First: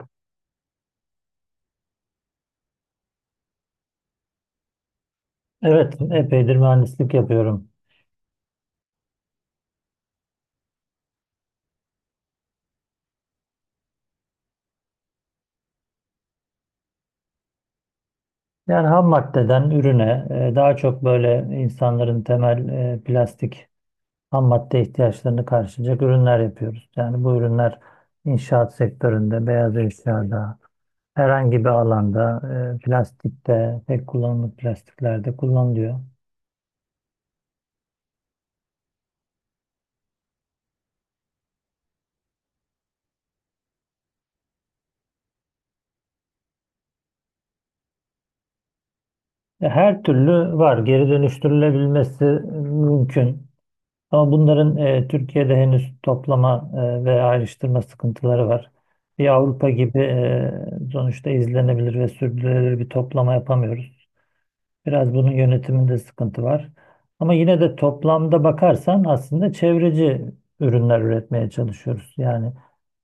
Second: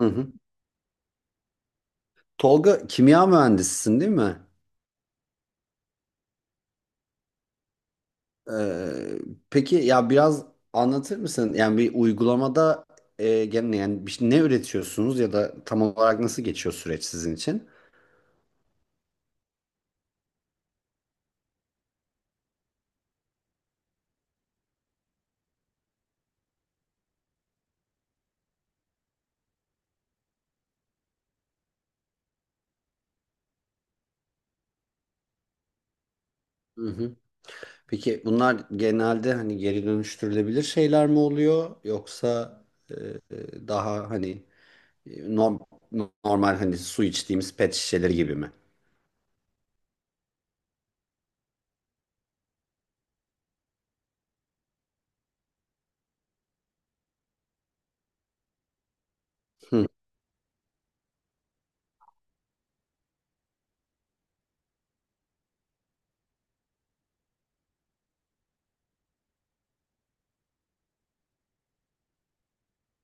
Hı hı. Tolga kimya mühendisisin değil mi? Evet, epeydir mühendislik yapıyorum. Ee, peki ya biraz anlatır mısın? Yani bir uygulamada gene ne üretiyorsunuz ya da tam olarak nasıl geçiyor süreç sizin için? Yani ham maddeden ürüne daha çok böyle insanların temel plastik ham madde ihtiyaçlarını karşılayacak ürünler yapıyoruz. Yani bu ürünler inşaat sektöründe, beyaz eşyada, herhangi bir alanda, plastikte, tek kullanımlık plastiklerde kullanılıyor. Hı hı. Peki bunlar genelde hani geri dönüştürülebilir şeyler mi oluyor yoksa e, daha hani e, norm- normal hani su içtiğimiz pet şişeleri gibi mi? Her türlü var, geri dönüştürülebilmesi mümkün. Ama bunların Türkiye'de henüz toplama ve ayrıştırma sıkıntıları var. Bir Avrupa Hı gibi sonuçta izlenebilir ve sürdürülebilir bir toplama yapamıyoruz. Biraz bunun yönetiminde sıkıntı var. Ama yine de toplamda bakarsan aslında çevreci ürünler üretmeye çalışıyoruz. Yani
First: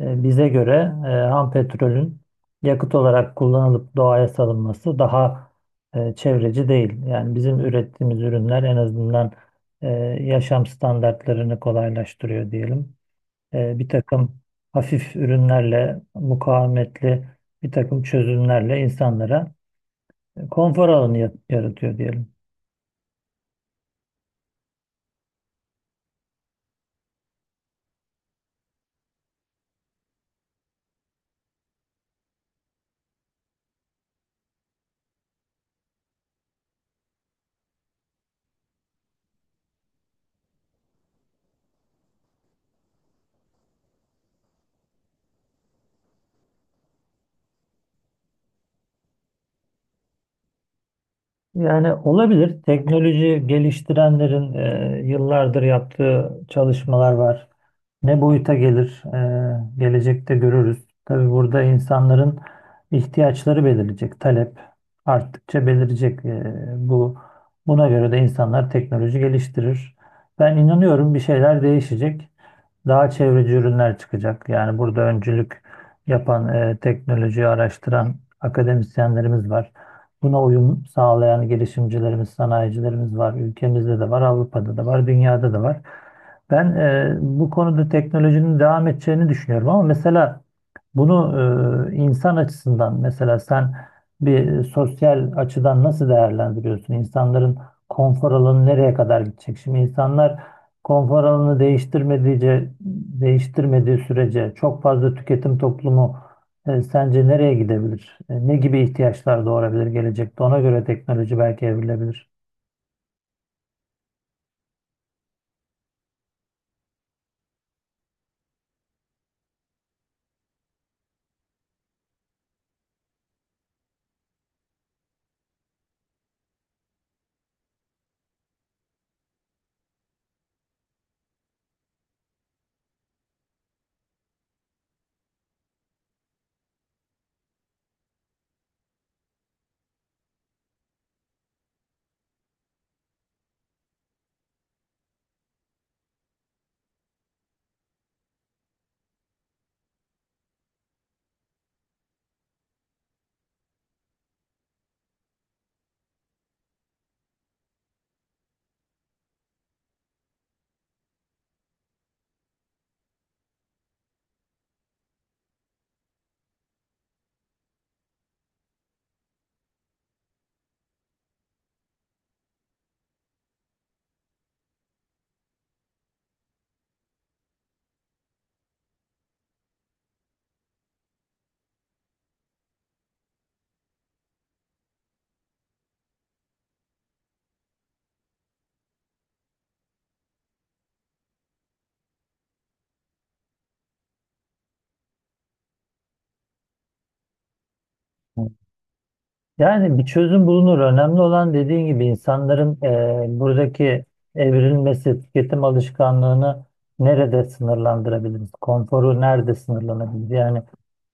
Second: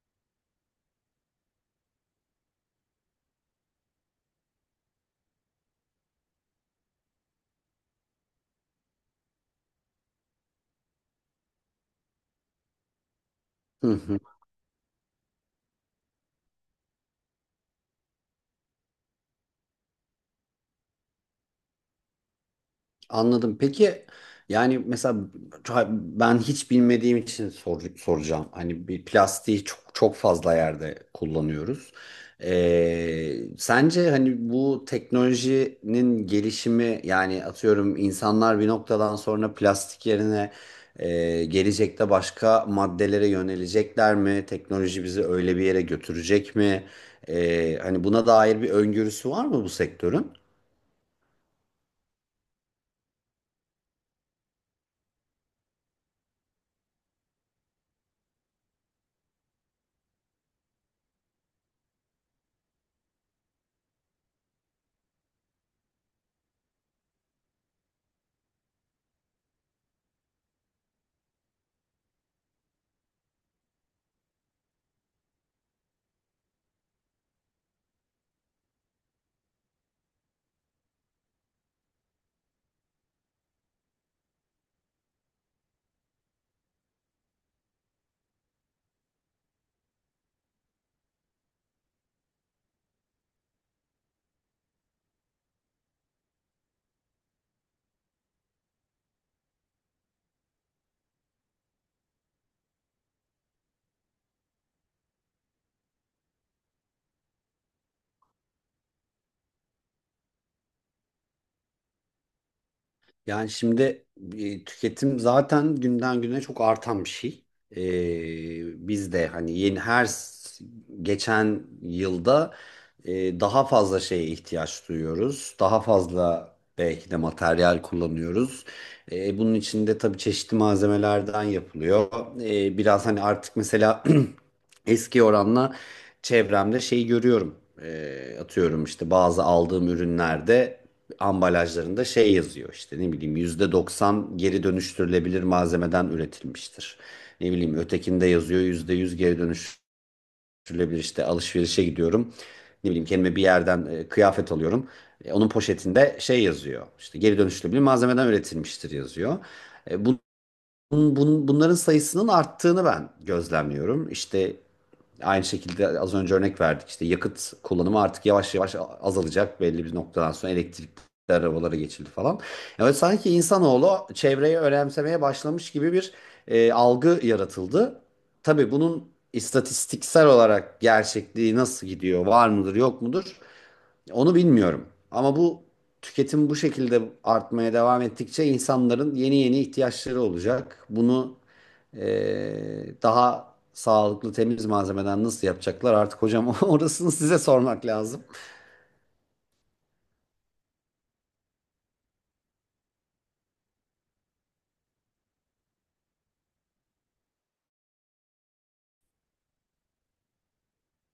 bize göre ham petrolün yakıt olarak kullanılıp doğaya salınması daha çevreci değil. Yani bizim ürettiğimiz ürünler en azından e, yaşam standartlarını kolaylaştırıyor diyelim. Bir hı. takım hafif ürünlerle, mukavemetli bir takım çözümlerle insanlara konfor alanı yaratıyor diyelim. Anladım. Peki yani mesela ben hiç bilmediğim için soracağım. Hani bir plastiği çok çok fazla yerde kullanıyoruz. Sence hani bu teknolojinin gelişimi yani atıyorum insanlar bir noktadan sonra plastik yerine gelecekte başka maddelere yönelecekler mi? Teknoloji bizi öyle bir yere götürecek mi? Hani buna dair bir öngörüsü var mı bu sektörün? Yani olabilir. Teknoloji geliştirenlerin yıllardır yaptığı çalışmalar var. Ne boyuta gelir, gelecekte görürüz. Tabii burada insanların ihtiyaçları belirleyecek. Talep arttıkça belirleyecek. E, bu buna göre de insanlar teknoloji geliştirir. Ben inanıyorum bir şeyler değişecek. Daha çevreci ürünler çıkacak. Yani burada öncülük yapan, teknolojiyi araştıran akademisyenlerimiz var. Buna uyum sağlayan girişimcilerimiz, sanayicilerimiz var. Ülkemizde de var, Avrupa'da da var, dünyada da var. Ben bu konuda teknolojinin devam edeceğini düşünüyorum ama mesela bunu insan açısından mesela sen bir sosyal açıdan nasıl değerlendiriyorsun? İnsanların konfor alanı nereye kadar gidecek? Şimdi insanlar konfor alanını değiştirmediğince, değiştirmediği sürece çok fazla tüketim toplumu sence nereye gidebilir? Ne gibi ihtiyaçlar doğurabilir gelecekte? Ona göre teknoloji belki evrilebilir. Yani şimdi tüketim zaten günden güne çok artan bir şey. Biz de hani geçen yılda daha fazla şeye ihtiyaç duyuyoruz. Daha fazla belki de materyal kullanıyoruz. Bunun içinde tabii çeşitli malzemelerden yapılıyor. Biraz hani artık mesela eski oranla çevremde şey görüyorum. Atıyorum işte bazı aldığım ürünlerde ambalajlarında şey yazıyor işte ne bileyim %90 geri dönüştürülebilir malzemeden üretilmiştir. Ne bileyim ötekinde yazıyor %100 geri dönüştürülebilir işte alışverişe gidiyorum. Ne bileyim kendime bir yerden kıyafet alıyorum. Onun poşetinde şey yazıyor işte geri dönüştürülebilir malzemeden üretilmiştir yazıyor. E, Bunların sayısının arttığını ben gözlemliyorum. İşte aynı şekilde az önce örnek verdik. İşte yakıt kullanımı artık yavaş yavaş azalacak. Belli bir noktadan sonra elektrikli arabalara geçildi falan. Yani sanki insanoğlu çevreyi önemsemeye başlamış gibi bir algı yaratıldı. Tabii bunun istatistiksel olarak gerçekliği nasıl gidiyor, var mıdır, yok mudur? Onu bilmiyorum. Ama bu tüketim bu şekilde artmaya devam ettikçe insanların yeni yeni ihtiyaçları olacak. Bunu daha sağlıklı temiz malzemeden nasıl yapacaklar artık hocam orasını size sormak lazım. Yani bir çözüm bulunur. Önemli olan dediğin gibi insanların buradaki evrilmesi, tüketim alışkanlığını nerede sınırlandırabiliriz? Konforu nerede sınırlanabilir? Yani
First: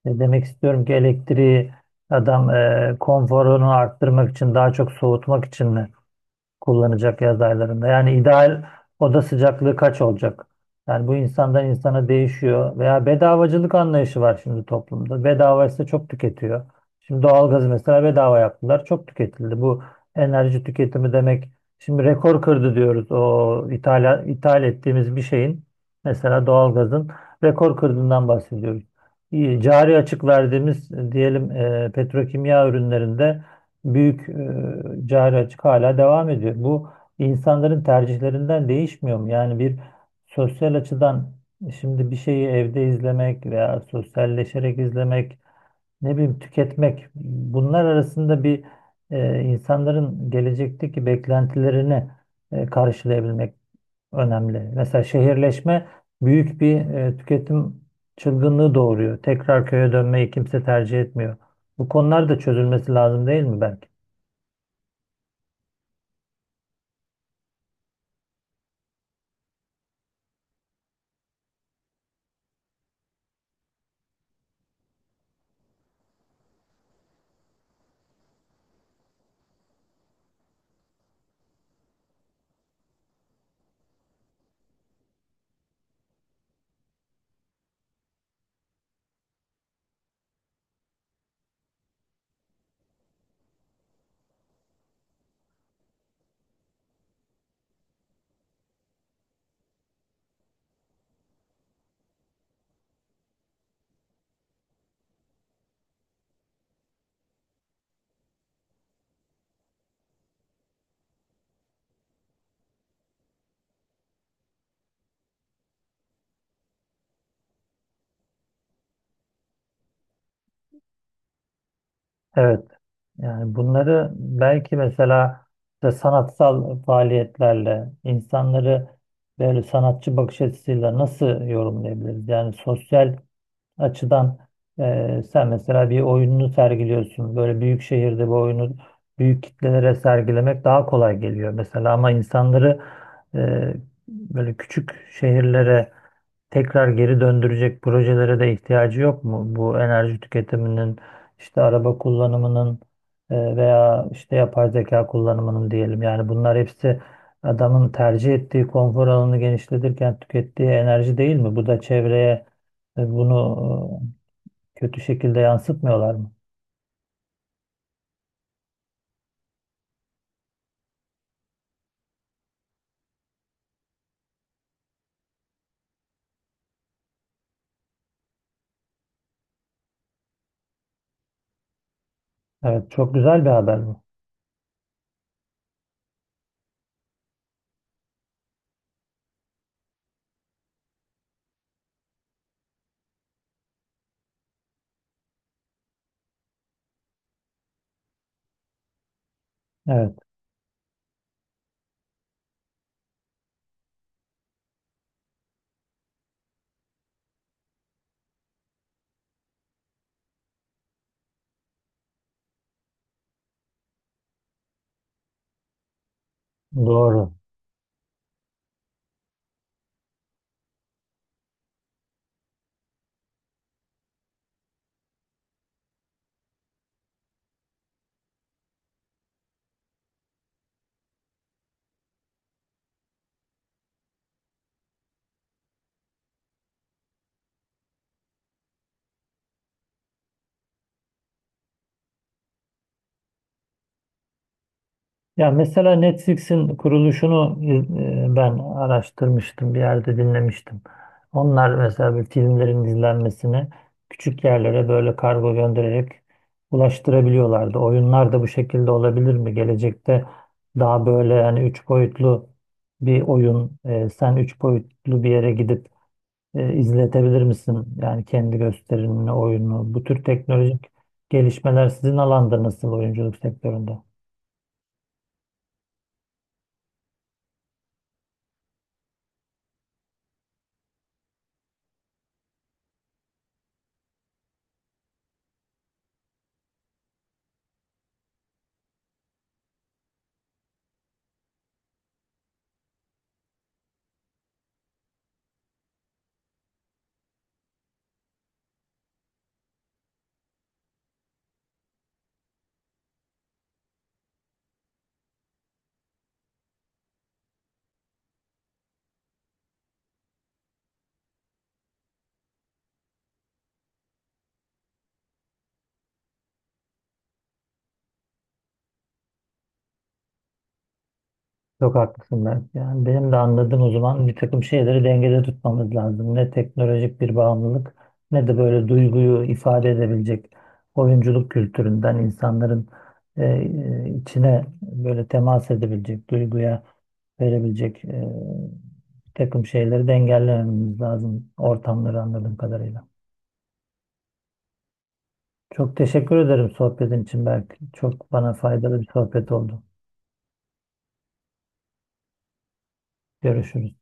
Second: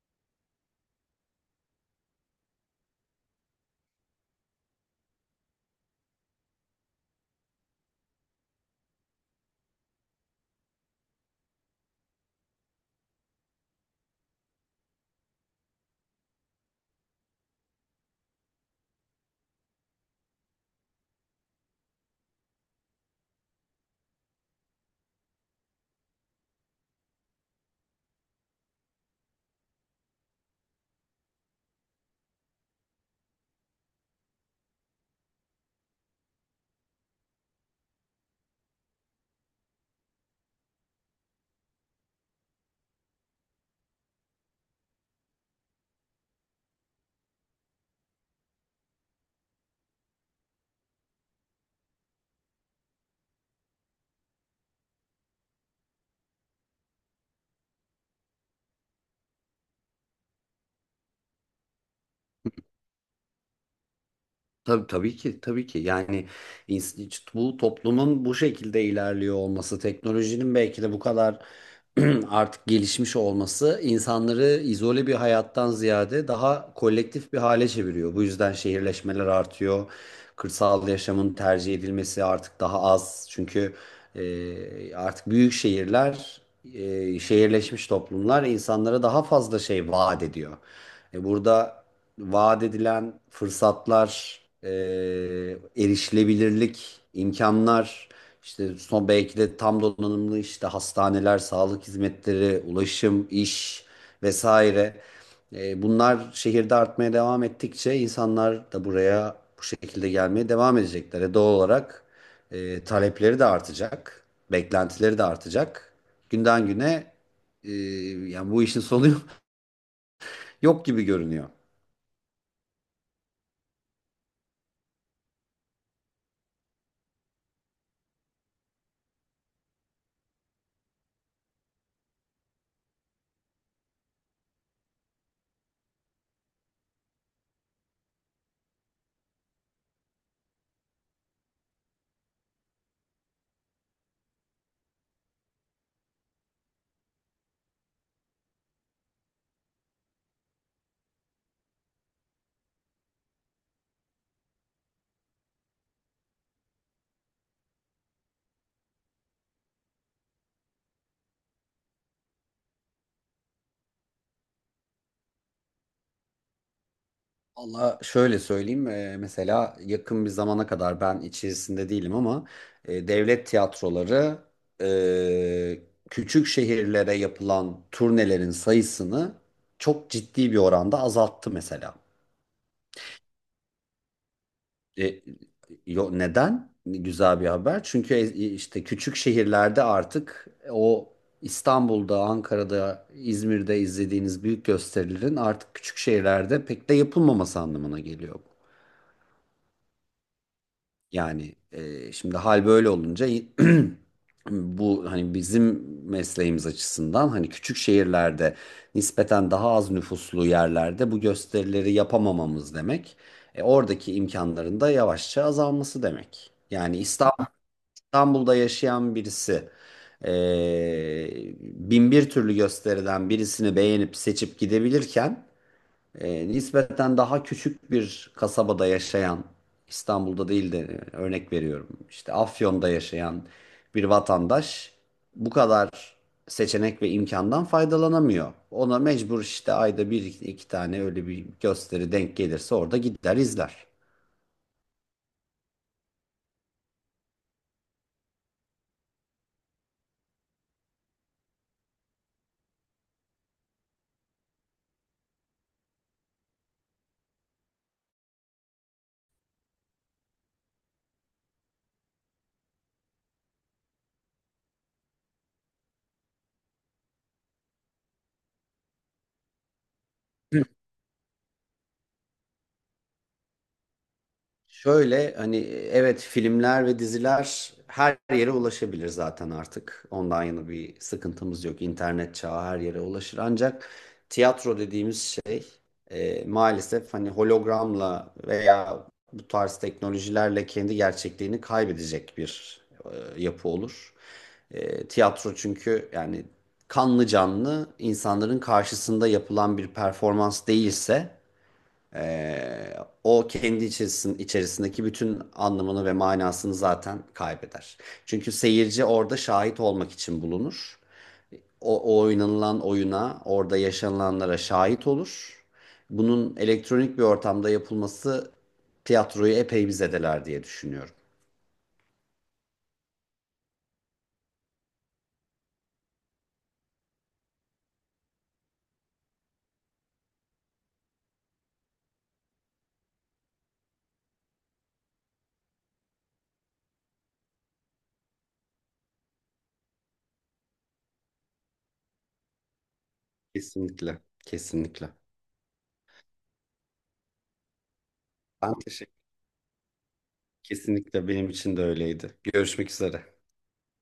demek istiyorum ki elektriği adam konforunu arttırmak için, daha çok soğutmak için mi kullanacak yaz aylarında? Yani ideal oda sıcaklığı kaç olacak? Yani bu insandan insana değişiyor. Veya bedavacılık anlayışı var şimdi toplumda. Bedava ise çok tüketiyor. Şimdi doğalgazı mesela bedava yaptılar. Çok tüketildi. Bu enerji tüketimi demek. Şimdi rekor kırdı diyoruz. O ithal ettiğimiz bir şeyin mesela doğalgazın rekor kırdığından bahsediyoruz. İyi, cari açık verdiğimiz diyelim petrokimya ürünlerinde büyük cari açık hala devam ediyor. Bu insanların tercihlerinden değişmiyor mu? Yani bir sosyal açıdan şimdi bir şeyi evde izlemek veya sosyalleşerek izlemek, ne bileyim tüketmek bunlar arasında bir insanların gelecekteki beklentilerini karşılayabilmek önemli. Mesela şehirleşme büyük bir tüketim çılgınlığı doğuruyor. Tekrar köye dönmeyi kimse tercih etmiyor. Bu konular da çözülmesi lazım değil mi belki? Tabii, tabii ki tabii ki yani bu toplumun bu şekilde ilerliyor olması teknolojinin belki de bu kadar artık gelişmiş olması insanları izole bir hayattan ziyade daha kolektif bir hale çeviriyor. Bu yüzden şehirleşmeler artıyor. Kırsal yaşamın tercih edilmesi artık daha az. Çünkü artık büyük şehirler, şehirleşmiş toplumlar insanlara daha fazla şey vaat ediyor. Burada vaat edilen fırsatlar, erişilebilirlik, imkanlar, işte son belki de tam donanımlı işte hastaneler, sağlık hizmetleri, ulaşım, iş vesaire. Bunlar şehirde artmaya devam ettikçe insanlar da buraya bu şekilde gelmeye devam edecekler. Doğal olarak talepleri de artacak, beklentileri de artacak. Günden güne e, yani bu işin sonu yok gibi görünüyor. Evet, yani bunları belki mesela işte sanatsal faaliyetlerle insanları böyle sanatçı bakış açısıyla nasıl yorumlayabiliriz? Yani sosyal açıdan sen mesela bir oyununu sergiliyorsun. Böyle büyük şehirde bu oyunu büyük kitlelere sergilemek daha kolay geliyor mesela ama insanları e, böyle küçük şehirlere tekrar geri döndürecek projelere de ihtiyacı yok mu? Bu enerji tüketiminin, işte araba kullanımının veya işte yapay zeka kullanımının diyelim. Yani bunlar hepsi adamın tercih ettiği konfor alanını genişletirken tükettiği enerji değil mi? Bu da çevreye e, bunu kötü şekilde yansıtmıyorlar mı? Valla şöyle söyleyeyim, mesela yakın bir zamana kadar ben içerisinde değilim ama devlet tiyatroları, eee, küçük şehirlere yapılan turnelerin sayısını çok ciddi bir oranda azalttı mesela. Evet, çok güzel bir haber bu. E, Neden? Güzel bir haber. Çünkü işte küçük şehirlerde artık o İstanbul'da, Ankara'da, İzmir'de izlediğiniz büyük gösterilerin artık küçük şehirlerde pek de yapılmaması anlamına geliyor bu. Evet, Yani şimdi hal böyle olunca bu hani bizim mesleğimiz açısından hani küçük şehirlerde nispeten daha az nüfuslu yerlerde bu gösterileri yapamamamız demek. Oradaki imkanların da yavaşça azalması demek. Doğru. İstanbul'da yaşayan birisi e, bin bir türlü gösteriden birisini beğenip seçip gidebilirken nispeten daha küçük bir kasabada yaşayan, İstanbul'da değil de örnek veriyorum işte Afyon'da yaşayan bir vatandaş bu kadar seçenek ve imkandan faydalanamıyor. Ona mecbur işte ayda bir iki tane öyle bir gösteri denk gelirse orada gider izler. Ya mesela Netflix'in kuruluşunu ben araştırmıştım, bir yerde dinlemiştim. Onlar mesela bir filmlerin izlenmesini küçük yerlere böyle kargo göndererek ulaştırabiliyorlardı. Oyunlar da bu şekilde olabilir mi? Gelecekte daha böyle yani üç boyutlu bir oyun, sen üç boyutlu bir yere gidip izletebilir misin? Yani kendi gösterimini, oyunu, bu tür teknolojik gelişmeler sizin alanda nasıl oyunculuk sektöründe? Şöyle hani evet filmler ve diziler her yere ulaşabilir zaten artık. Ondan yana bir sıkıntımız yok. İnternet çağı her yere ulaşır. Ancak tiyatro dediğimiz şey maalesef hani hologramla veya bu tarz teknolojilerle kendi gerçekliğini kaybedecek bir yapı olur. Tiyatro çünkü yani kanlı canlı insanların karşısında yapılan bir performans değilse o kendi içerisindeki bütün anlamını ve manasını zaten kaybeder. Çünkü seyirci orada şahit olmak için bulunur. O oynanılan oyuna, orada yaşanılanlara şahit olur. Bunun elektronik bir ortamda yapılması tiyatroyu epey bir zedeler diye düşünüyorum. Çok haklısın ben. Yani benim de anladığım o zaman bir takım şeyleri dengede tutmamız lazım. Ne teknolojik bir bağımlılık ne de böyle duyguyu ifade edebilecek oyunculuk kültüründen insanların içine böyle temas edebilecek, duyguya verebilecek bir takım şeyleri de engellememiz lazım ortamları anladığım kadarıyla. Kesinlikle, kesinlikle. Çok teşekkür ederim sohbetin için Berk. Çok bana Ben faydalı bir teşekkür sohbet oldu. Kesinlikle benim için de öyleydi. Görüşmek üzere. Görüşürüz.